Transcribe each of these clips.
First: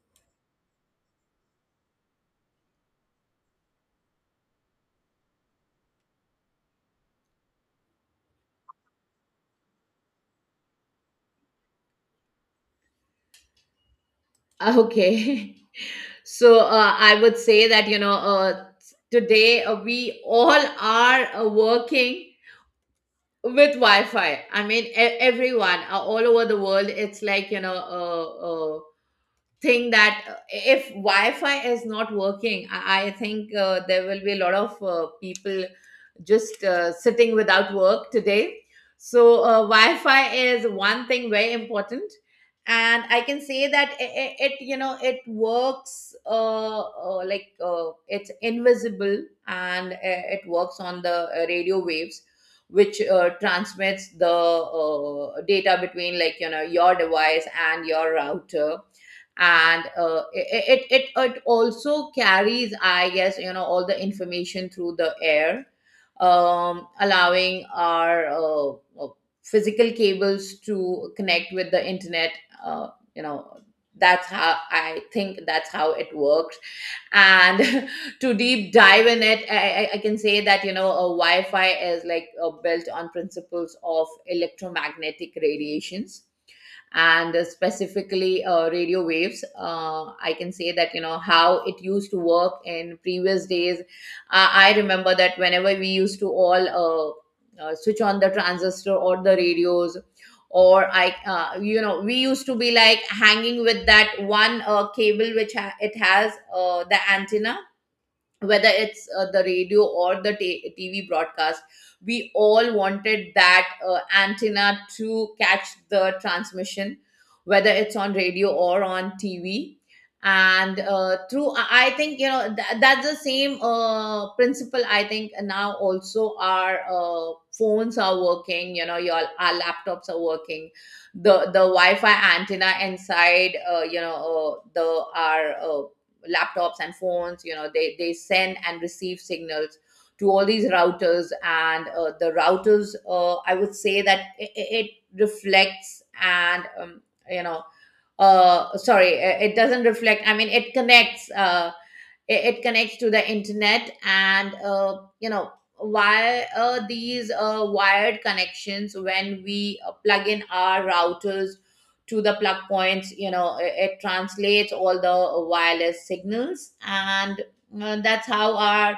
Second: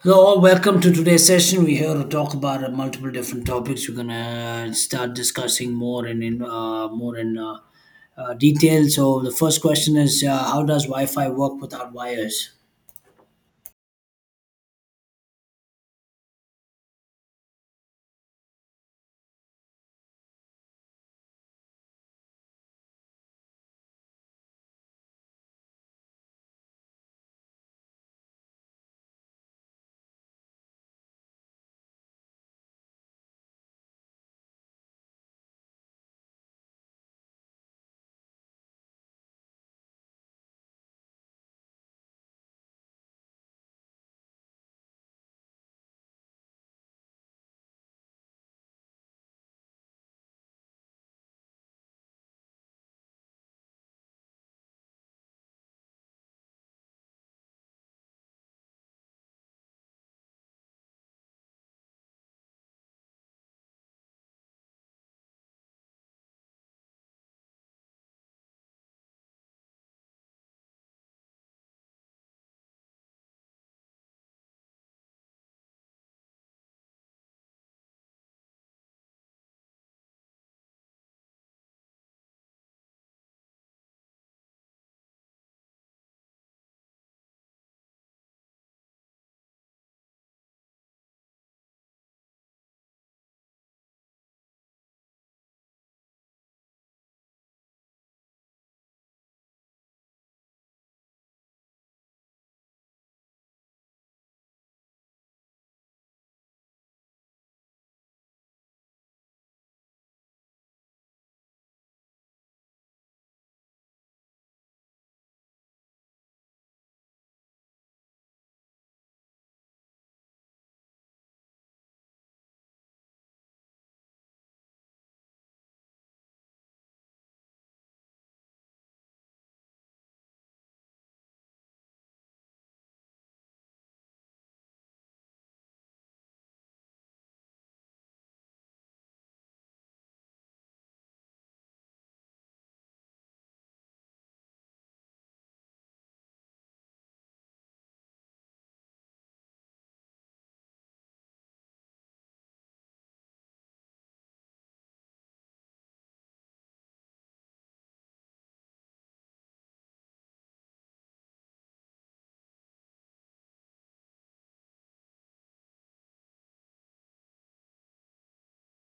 Hello, all. Welcome to today's session. We're here to talk about multiple different topics. We're gonna start discussing more and in more in detail. So the first question is, how does Wi-Fi work without wires? Okay. So I would say that, today we all are working with Wi Fi. I mean, everyone all over the world, it's like, uh, think that if Wi-Fi is not working, I think there will be a lot of people just sitting without work today. So Wi-Fi is one thing very important, and I can say that it you know it works like it's invisible and it works on the radio waves. Which transmits the data between, like you know, your device and your router and it also carries I guess you know all the information through the air allowing our uh, physical cables to connect with the internet uh, you know that's how I think that's how it works. And to deep dive in it I can say that you know a wi-fi is like built on principles of electromagnetic radiations and specifically radio waves. I can say that you know how it used to work in previous days. I remember that whenever we used to all switch on the transistor or the radios or I you know we used to be like hanging with that one cable which it has the antenna, whether it's the radio or the TV broadcast, we all wanted that antenna to catch the transmission, whether it's on radio or on TV. And through, I think, you know, that's the same principle. I think now also our phones are working, you know, our laptops are working. The Wi Fi antenna inside, the our laptops and phones you know they send and receive signals to all these routers. And the routers, I would say that it reflects and you know sorry, it doesn't reflect, I mean it connects, it connects to the internet. And you know why these wired connections, when we plug in our routers to the plug points, you know it translates all the wireless signals. And that's how our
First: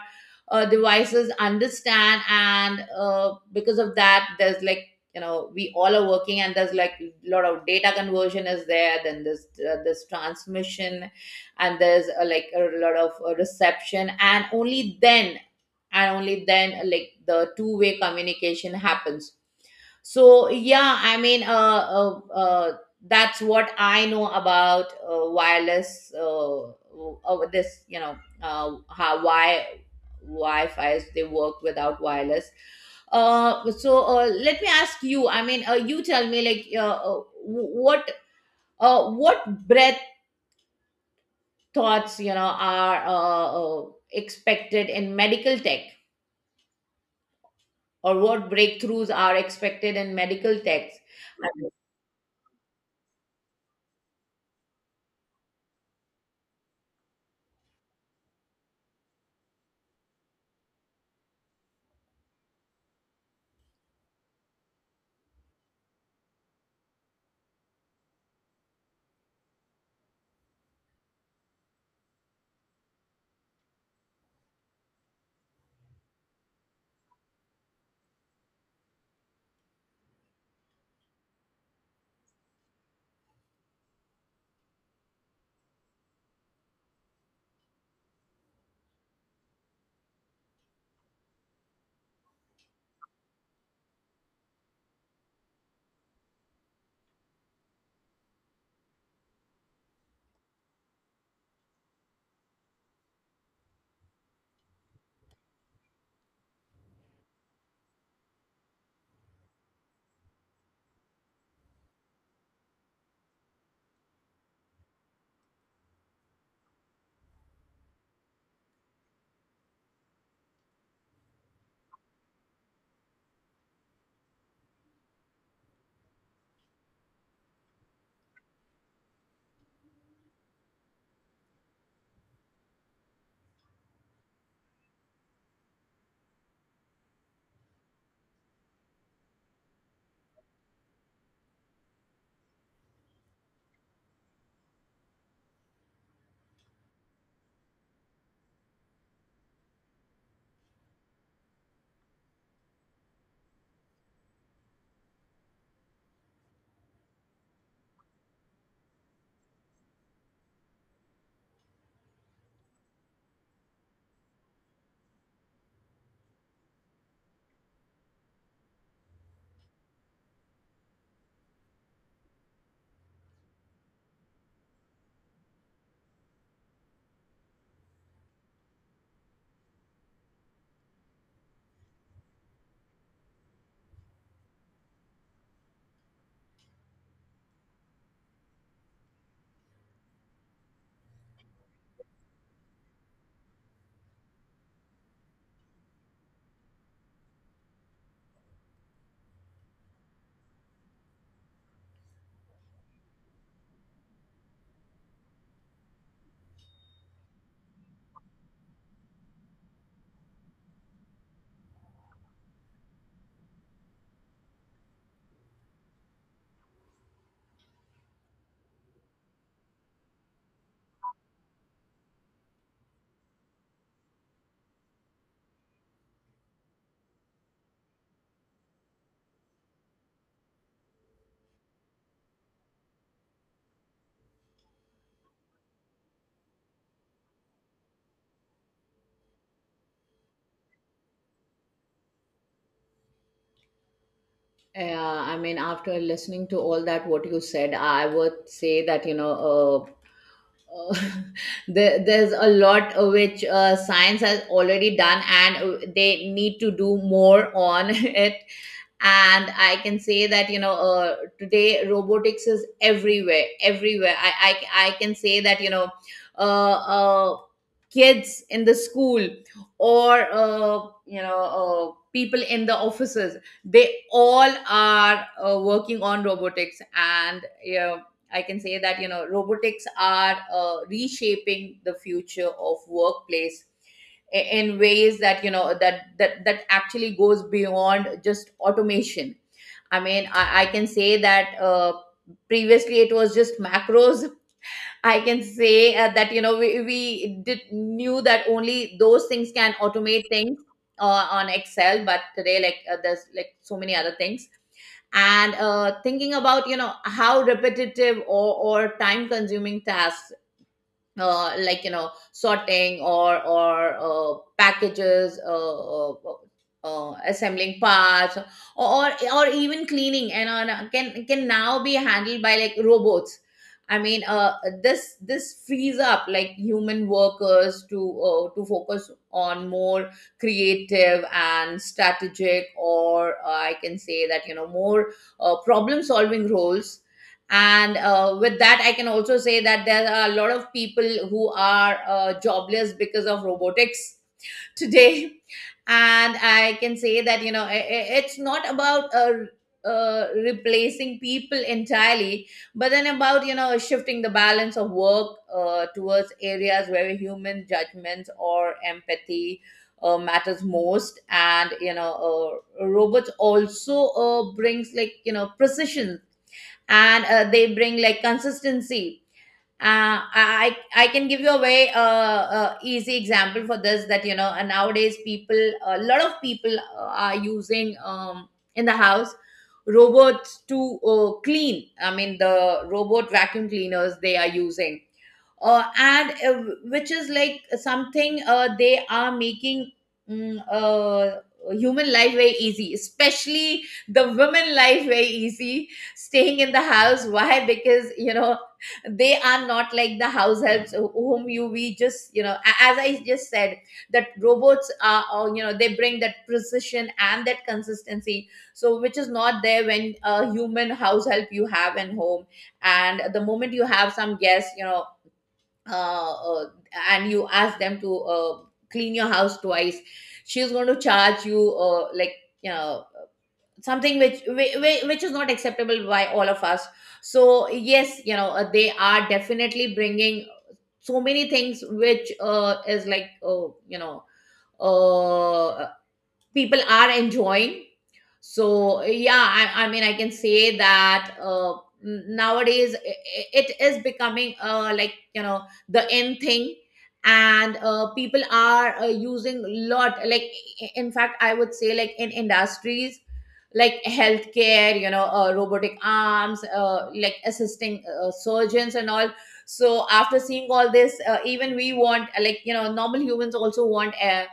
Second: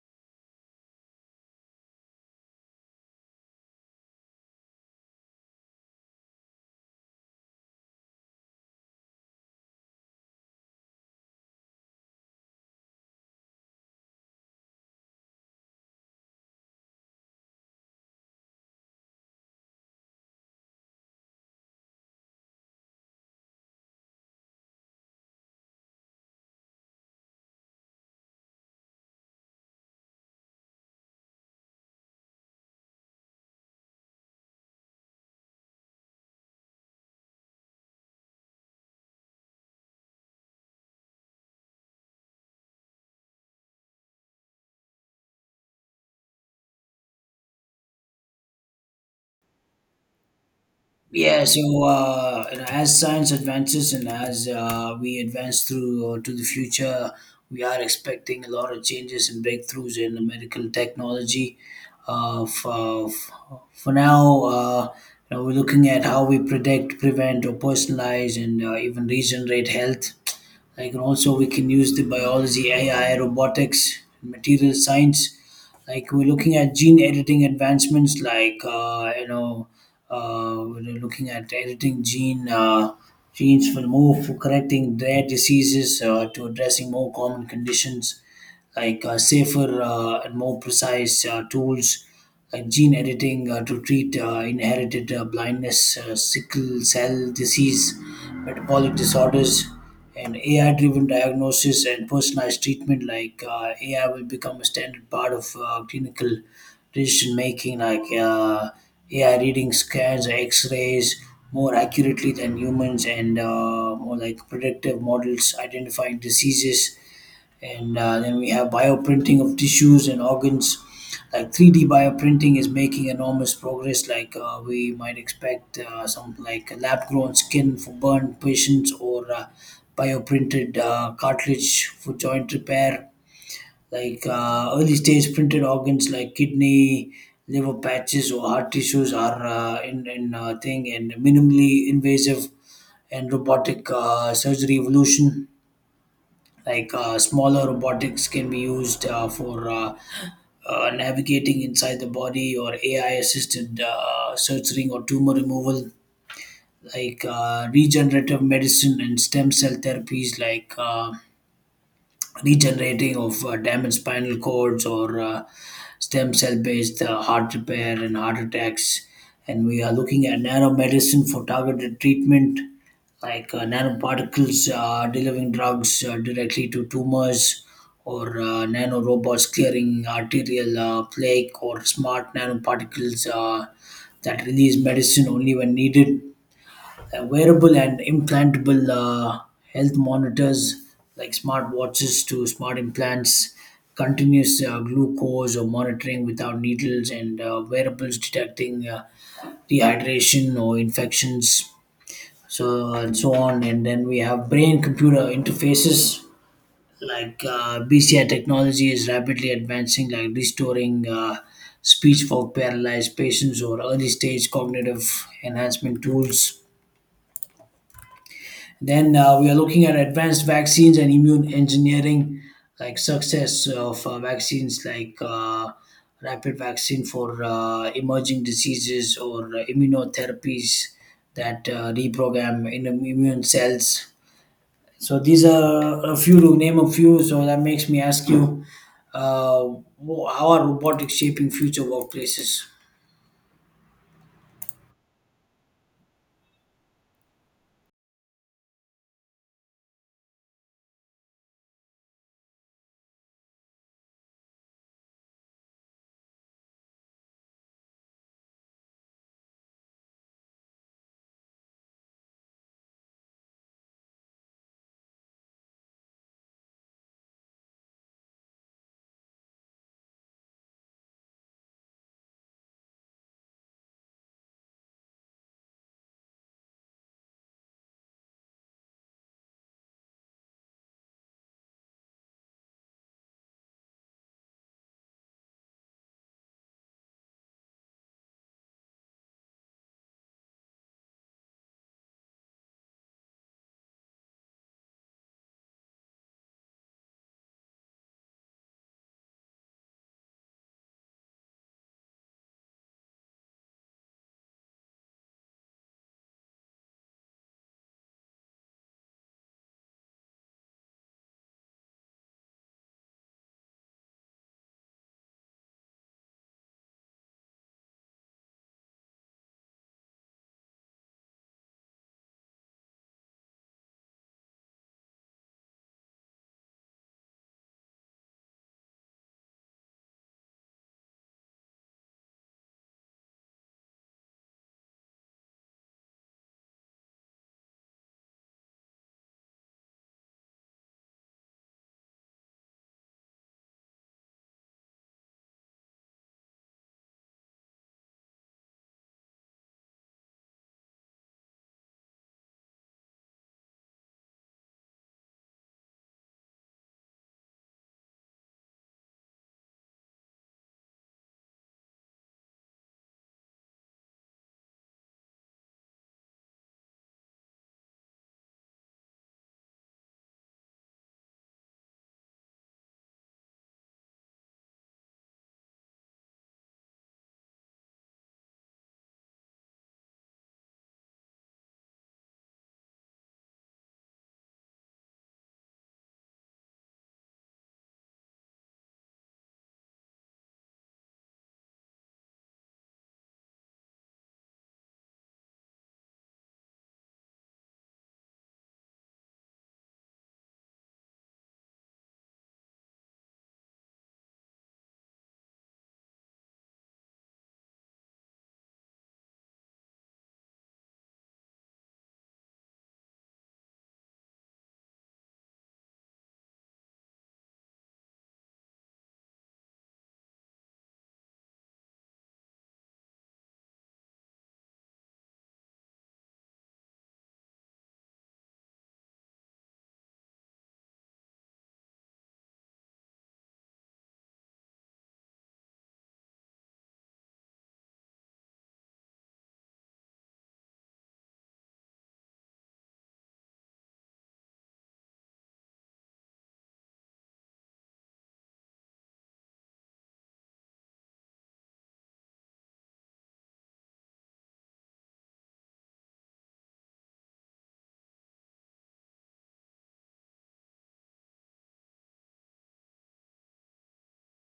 devices understand. And because of that there's like you know we all are working, and there's like a lot of data conversion is there, then this transmission, and there's like a lot of reception, and only then like the two-way communication happens. So yeah, I mean uh, uh that's what I know about wireless this you know how why wi-fi's, they work without wireless. So let me ask you, I mean, you tell me like what breadth thoughts you know are expected in medical tech or what breakthroughs are expected in medical tech. Yeah, I mean, so as science advances and as we advance through to the future, we are expecting a lot of changes and breakthroughs in the medical technology. Uh, for, for now, we're looking at how we predict, prevent, or personalize and even regenerate health. I can also We can use the biology, AI, robotics, material science. Like we're looking at gene editing advancements, we're looking at editing genes for correcting rare diseases to addressing more common conditions like safer and more precise tools like gene editing to treat inherited blindness, sickle cell disease, metabolic disorders, and AI driven diagnosis and personalized treatment. Like AI will become a standard part of clinical decision making, like AI reading scans, x rays more accurately than humans, and more like predictive models identifying diseases and then we have bioprinting of tissues and organs like 3D bioprinting is making enormous progress like we might expect some like lab grown skin for burn patients or bioprinted cartilage for joint repair like early stage printed organs like kidney, liver patches, or heart tissues are in thing, and minimally invasive and robotic surgery evolution like smaller robotics can be used for navigating inside the body, or AI-assisted surgery or tumor removal. Like regenerative medicine and stem cell therapies, like regenerating of damaged spinal cords or stem cell based heart repair and heart attacks. And we are looking at nanomedicine for targeted treatment, like nanoparticles delivering drugs directly to tumors, or nanorobots clearing arterial plaque, or smart nanoparticles that release medicine only when needed. Uh, Wearable and implantable health monitors like smart watches to smart implants, continuous glucose or monitoring without needles, and wearables detecting dehydration or infections, so and so on. And then we have brain computer interfaces like BCI technology is rapidly advancing, like restoring speech for paralyzed patients or early stage cognitive enhancement tools. Then we are looking at advanced vaccines and immune engineering, like success of vaccines like rapid vaccine for emerging diseases or immunotherapies that reprogram in immune cells. So these are a few to name a few. So that makes me ask you, how are robotics shaping future workplaces? After listening to all that what you said, I would say that you know uh, there's a lot which science has already done, and they need to do more on it. And I can say that you know today robotics is everywhere. Everywhere I can say that you know uh, uh kids in the school or people in the offices, they all are working on robotics. And yeah, I can say that you know robotics are reshaping the future of workplace in ways that you know that actually goes beyond just automation. I can say that previously it was just macros. I can say that you know we did knew that only those things can automate things on Excel, but today like there's like so many other things. And thinking about you know how repetitive or time consuming tasks like you know sorting or packages, assembling parts or even cleaning and on, can now be handled by like robots. I mean, this this frees up like human workers to focus on more creative and strategic, or I can say that you know more problem solving roles. And with that I can also say that there are a lot of people who are jobless because of robotics today. And I can say that you know it's not about replacing people entirely, but then about you know shifting the balance of work towards areas where human judgments or empathy matters most. And you know robots also brings like you know precision, and they bring like consistency. I can give you a very easy example for this, that you know nowadays people, a lot of people are using, in the house, robots to clean. I mean the robot vacuum cleaners they are using, and which is like something they are making mm, uh, human life very easy, especially the women life very easy, staying in the house. Why? Because you know they are not like the house helps whom you we just you know, as I just said, that robots are you know they bring that precision and that consistency, so which is not there when a human house help you have in home. And the moment you have some guests, you know, uh, uh, and you ask them to clean your house twice, she's going to charge you like, you know, something which which is not acceptable by all of us. So yes, you know they are definitely bringing so many things which is like uh, people are enjoying. So yeah, I mean I can say that nowadays it is becoming like you know the in thing. And people are using lot, like in fact I would say, like in industries like healthcare, you know robotic arms like assisting surgeons and all. So after seeing all this, even we want, like you know normal humans also want,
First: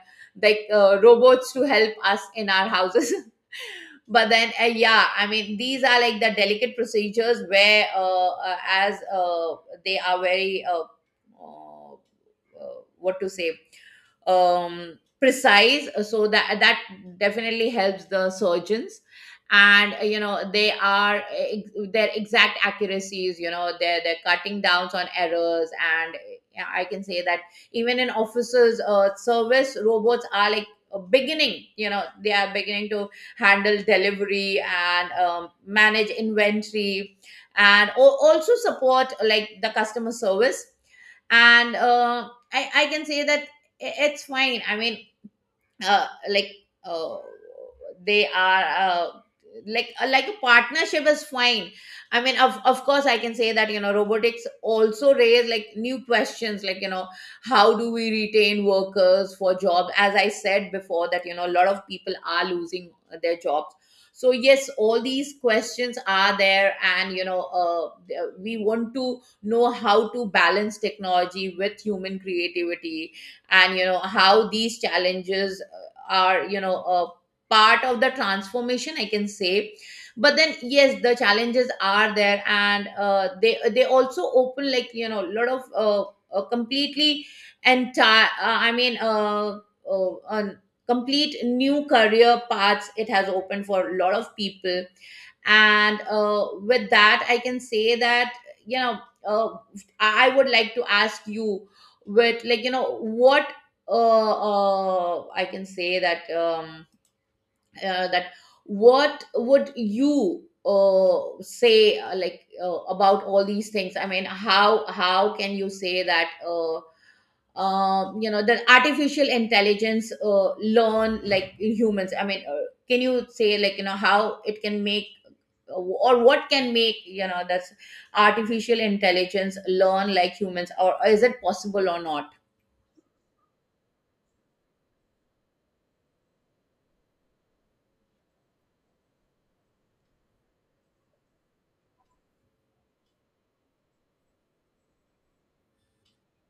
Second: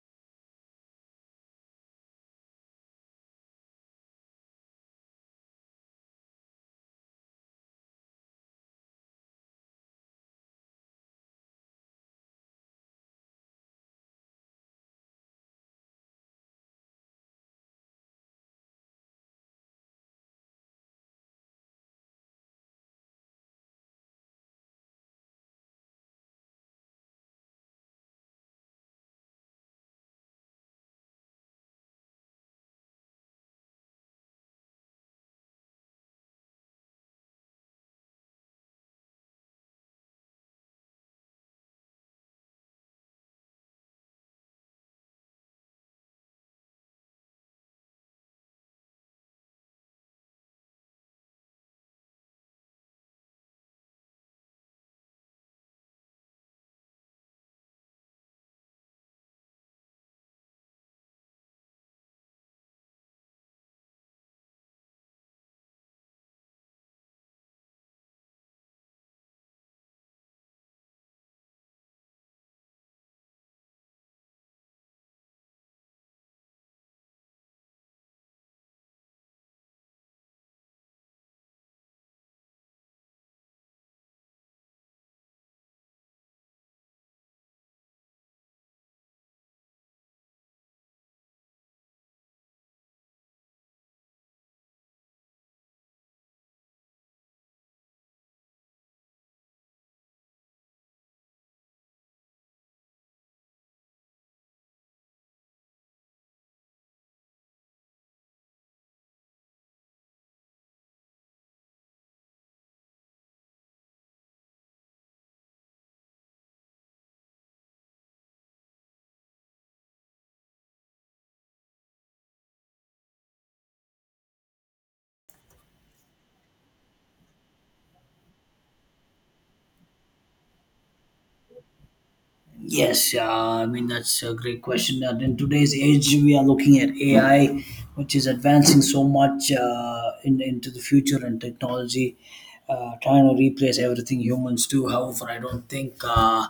like robots to help us in our houses. But then yeah, I mean these are like the delicate procedures where as they are very uh, what to say precise, so that that definitely helps the surgeons. And you know they are their exact accuracies, you know they're cutting downs on errors. And yeah, I can say that even in offices service robots are like beginning, you know they are beginning to handle delivery and manage inventory, and also support like the customer service. And I can say that I- it's fine. I mean, uh, like uh, they are like a partnership is fine. I mean, of course I can say that you know robotics also raise like new questions, like you know how do we retain workers for job, as I said before that you know a lot of people are losing their jobs. So yes, all these questions are there, and you know we want to know how to balance technology with human creativity, and you know how these challenges are, you know, a part of the transformation, I can say. But then yes, the challenges are there, and they also open like you know a lot of completely entire I mean a complete new career paths it has opened for a lot of people. And with that I can say that you know, uh, I would like to ask you, with like you know what, uh, I can say that that what would you say like about all these things? I mean, how can you say that you know that artificial intelligence learn like humans? I mean, can you say like you know how it can make or what can make, you know, that's artificial intelligence learn like humans, or is it possible or not? Yes, I mean that's a great question. And in today's age, we are looking at AI, which is advancing so much into the future and technology, trying to replace everything humans do. However, I don't think uh,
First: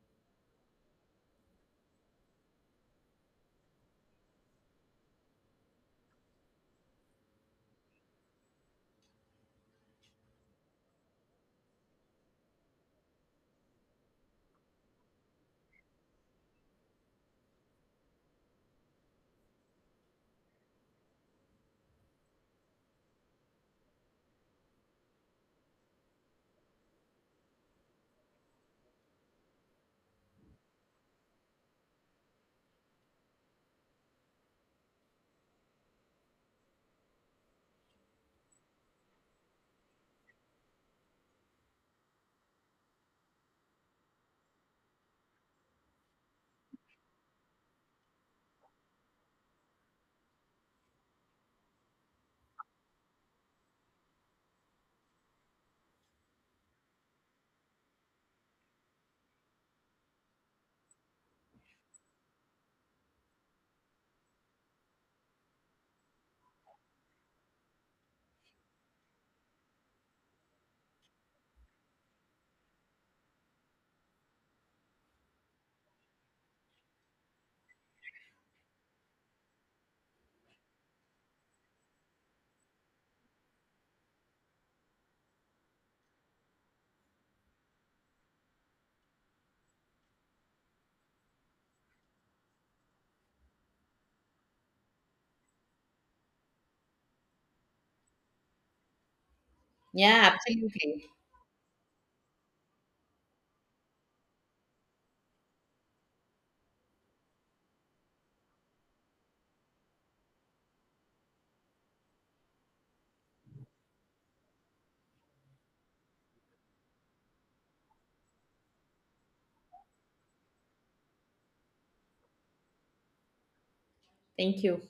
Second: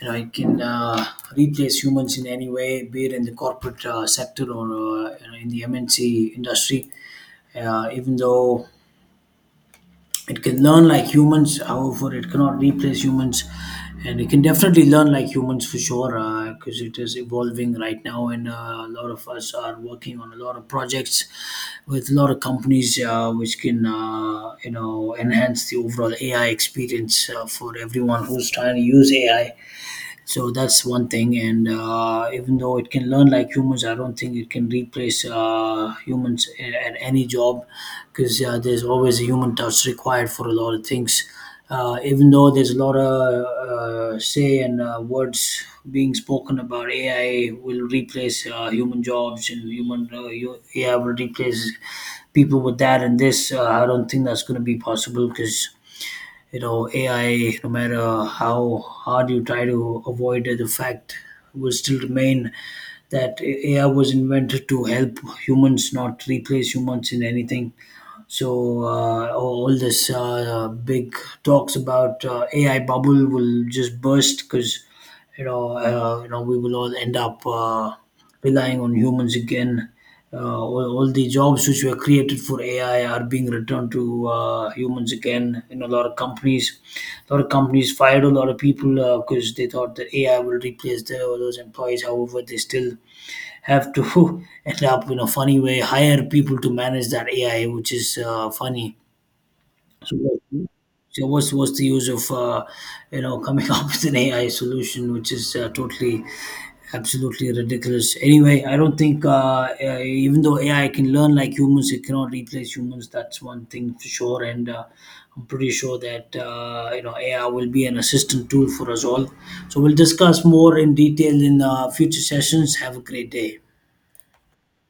you know it can replace humans in any way, be it in the corporate sector or in the MNC industry. Even though it can learn like humans, however it cannot replace humans, and it can definitely learn like humans for sure, because it is evolving right now. And A lot of us are working on a lot of projects with a lot of companies which can enhance the overall AI experience for everyone who's trying to use AI. So that's one thing. And even though it can learn like humans, I don't think it can replace at any job, because there's always a human touch required for a lot of things. Even though there's a lot of say and words being spoken about AI will replace human jobs and AI will replace people with that and this, I don't think that's going to be possible, because you know AI, no matter how hard you try to avoid it, the fact will still remain that AI was invented to help humans, not replace humans in anything. So all this big talks about AI bubble will just burst, because you know we will all end up relying on humans again. All the jobs which were created for AI are being returned to humans again. In a lot of companies, a lot of companies fired a lot of people because they thought that AI will replace all those employees. However, they still have to end up, in a funny way, hire people to manage that AI, which is funny. So, Yeah, what- absolutely. so what's the use of you know coming up with an AI solution, which is totally absolutely ridiculous. Anyway, I don't think even though AI can learn like humans, it cannot replace humans. That's one thing for sure, and I'm pretty sure that you know AI will be an assistant tool for us all. So we'll discuss more in detail in future sessions. Have a great day. Thank you.